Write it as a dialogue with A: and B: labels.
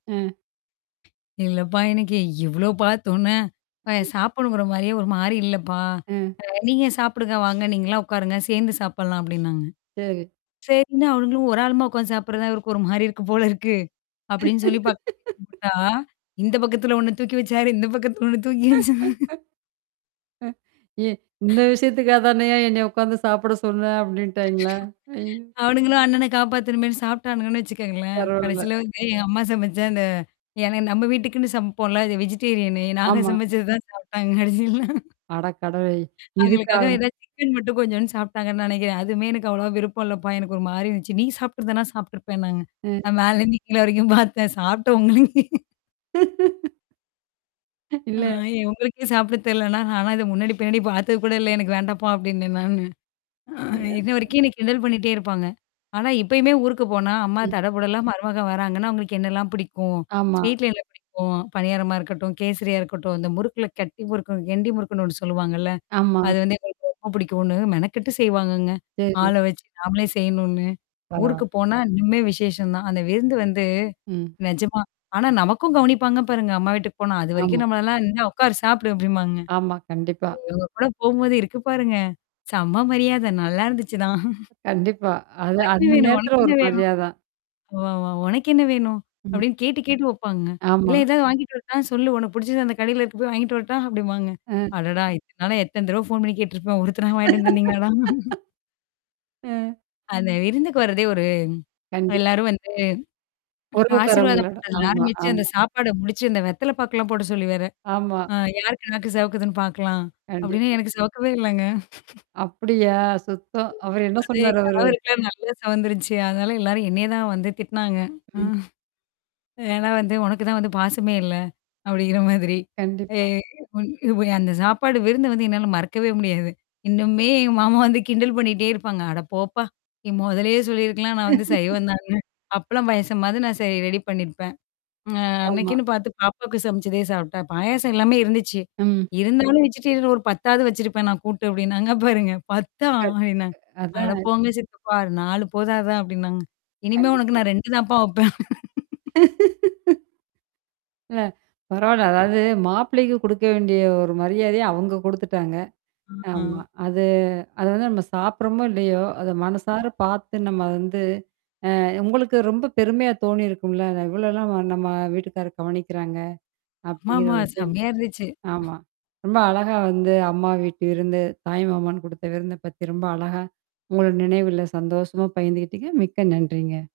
A: அ.
B: "இல்லப்பா! எனக்கு இவ்ளோ பார்த்தோனே, அப்பா!
A: ம்.
B: சாப்பிடணுங்கிறமாரியே ஒருமாரி இல்லப்பா!
A: அ.
B: அ நீங்க சாப்புடுங்க. வாங்க. நீங்கலாம் உட்காருங்க. சேர்ந்து சாப்பிட்லாம்" அப்பிடின்னாங்க.
A: சரி.
B: சரின்னு அவுங்களும் ஒரு ஆளுமா உட்கார்ந்து சாப்பிடுறதான் இருக்கு ஒருமாரி இருக்கும் போல இருக்கு. அப்பிடின்னு சொல்லி பார்த்துகிட்டா! இந்த பக்கத்துல ஒண்ணு தூக்கி வச்சாரு இந்த பக்கத்துல ஒண்ணு தூக்கி வச்சா
A: ஏ இந்த விஷயத்துக்காகதானயா என்ன உட்கார்ந்து சாப்பிட சொன்னே அப்பிடின்ட்டாங்களா! ஐய்யோ!
B: அவனுங்களும் அண்ணன காப்பாத்தணுமேன்னு சாப்ட்டானுன்னு வச்சுக்கோங்களேன்.
A: பரவால்ல.
B: கடைசில வந்து எங்க அம்மா சமைச்சா அந்த ஏன்னா நம்ம வீட்டுக்குன்னு சமைப்போம்ல, அது வெஜிடேரியனு நாங்க
A: ஆமா.
B: சமைச்சது தான் சாப்பி்டாங்க கடைசில.
A: அட கடவுளே இதுக்கா?
B: அவுங்களுக்காக ஏதா சிக்கன் மட்டும் கொஞ்சோன்னு சாப்பட்டாங்கன்னு நினைக்கிறேன். "அதுவுமே எனக்கு அவ்வளவா விருப்பம் இல்லப்பா! எனக்கு ஒருமாரி இருந்துச்சு. நீ சாப்ட்டுருந்தனா சாப்ட்டுருப்பேனாங்க."
A: ம்.
B: நான் மேலருந்து கீழ வரைக்கும் பார்த்தேன். சாப்ட்ட உங்களுக்கே "ஆ,
A: இல்ல.
B: உங்களுக்கே சாப்பிட தெரியலனா, நானா அத முன்னாடி, பின்னாடி பார்த்தது கூட இல்ல. எனக்கு வேண்டாப்பா!" அப்பிடின்னேன் நானு. அ இன்ன
A: [unintelligible]
B: வரைக்கும் என்ன கிண்டல் பண்ணிட்டே இருப்பாங்க. ஆனா இப்பயுமே ஊருக்கு போனா, அம்மா
A: ம்.
B: தடபுடலா மருமகன் வராங்கன்னா, அவுங்களுக்கு என்னல்லாம் பிடிக்கும்?
A: ஆமா.
B: ஸ்வீட்ல என்ன பிடிக்கும்? பனியாரமா இருக்கட்டும், கேசரியா இருக்கட்டும், அந்த முறுக்குல கட்டி முறுக்கு கெண்டி முறுக்குன்னு ஒண்ணு சொல்லுவாங்கல்ல!
A: ஆமா.
B: அது வந்து எனக்கு ரொம்ப புடிக்குனு மெனக்கட்டு செய்வாங்கங்க.
A: சரி.
B: ஆள வச்சு நாமளே செய்யணுன்னு.
A: பரவால்ல.
B: ஊருக்கு போனா இன்னுமே விசேஷம் தான். அந்த விருந்து வந்து
A: ம்.
B: நிஜமா. ஆனா நமக்கும் கவனிப்பாங்க பாருங்க அம்மா வீட்டுக்கு போனா. அதுவரைக்கும்
A: ஆமா.
B: நம்மளெல்லாம் "என்ன உட்காரு, சாப்புடு!" அப்பிடிம்பாங்க.
A: ஆமா, கண்டிப்பா.
B: அவுங்கக்கூட போம்போது இருக்கு பாருங்க. செம்ம மரியாத, நல்லா இருந்துச்சுதான்.
A: கண்டிப்பா. அது
B: [unintelligible]
A: அந்த
B: வேணும்
A: நேரத்தில
B: [unintelligible]
A: ஒரு
B: வேணும்.
A: மரியாத தான்.
B: ஒ, ஒ உனக்கு என்ன வேணும்?
A: ம்.
B: அப்பிடின்னு கேட்டு கேட்டு வைப்பாங்கங்க. "இல்ல
A: ஆமா.
B: ஏதாவது வாங்கிட்டு வரட்டா! சொல்லு உனக்கு புடிச்சுது அந்த கடையில இருக்கு போய் வாங்கிட்டு வரட்டா!" அப்பிடிம்பாங்க.
A: அ.
B: அடடா! இத்தன நாளு எத்தன தடவ ஃபோன் பண்ணி கேட்டுருப்பேன். ஒருத்தனா வாங்கிட்டு வந்து தந்தீங்களாடா?
A: அ
B: அந்த விருந்துக்கு வர்றதே ஒரு
A: கண்டிப்பா.
B: எல்லாரும் வந்து ஆசிர்வாதம்
A: உறவுக்காரங்களோட.
B: பண்றதுல
A: ஆமா,
B: ஆரம்பிச்சு அந்த
A: ஆமா.
B: சாப்பாட முடிச்சு அந்த வெத்தல பாக்குலாம் போட சொல்லி வேற,
A: ஆமா.
B: "ஆ யாருக்கு நாக்கு செவுக்குதுன்னு பார்க்கலாம்?" அப்பிடின்னு
A: கண்டிப்பா.
B: எனக்கு செவக்கவே இல்லங்க.
A: அப்பிடியா? சுத்தம் அவரு என்ன
B: அது என்
A: சொன்னாரு அவரு?
B: கணவருக்கெல்லாம் நல்லா செவந்துருச்சு. அதனால எல்லாரும் என்னைய தான் வந்து திட்னாங்க.
A: ம்.
B: ஏன்னா வந்து "உனக்கு தான் வந்து பாசமே இல்ல". அப்பிடிங்கிற மாதிரி. அ
A: கண்டிப்பா.
B: இ உன் அந்த சாப்பாடு விருந்த வந்து என்னால மறக்கவே முடியாது. இன்னுமே மாமா வந்து கிண்டல் பண்ணிட்டே இருப்பாங்க. "அடப்போப்பா! நீ மொதலே சொல்லியிருக்கலாம். நான் வந்து சைவம் தான்னு. அப்பளம், பாயசமாவது நான் சே ரெடி பண்ணியிருப்பேன். அ
A: ஆமா.
B: அன்னக்குன்னு பார்த்து பாப்பாவுக்கு சமைச்சதே சாப்ட்டா! பாயாசம் எல்லாமே இருந்துச்சு.
A: ம்.
B: இருந்தாலும் வெஜிடேரியன் ஒரு 10வது வச்சிருப்பேன் நான் கூட்டு" அப்பிடின்னாங்க பாருங்க. 10 தா அப்பிடினேன்.
A: [unintelligible] அதான்.
B: "அடப்போங்க சித்தப்பா! அ 4 போதாதா!" அப்பிடின்னாங்க. "இனிமே உனக்கு
A: கண்டிப்பா.
B: நான் 2 தான்ப்பா வப்பேன்."
A: அ பரவால்ல. அதாவது மாப்பிள்ளைக்கு குடுக்க வேண்டிய ஒரு மரியாதைய அவுங்க குடுத்துட்டாங்க.
B: ம்,
A: ஆமா.
B: ஆ
A: அது அது வந்து நம்ம சாப்புட்றமோ! இல்லயோ! அத மனசார பார்த்து நம்ம வந்து அ உங்களுக்கு ரொம்ப பெருமையா தோணியிருக்கும்ல அத இவ்ளல்லாம் நம்ம வீட்டுக்கார கவனிக்கிறாங்க! அப்பிடிங்கிற
B: ஆமாமா,
A: ஒரு விஷயம்.
B: செம்மையா இருந்துச்சு.
A: ஆமா. ரொம்ப அழகா வந்து அம்மா வீட்டு விருந்து, தாய்மாமன் குடுத்த விருந்த பத்தி ரொம்ப அழகா, உங்களோட நினைவுல சந்தோஷமா பகிர்ந்துக்கிட்டீங்க. மிக்க நன்றிங்க.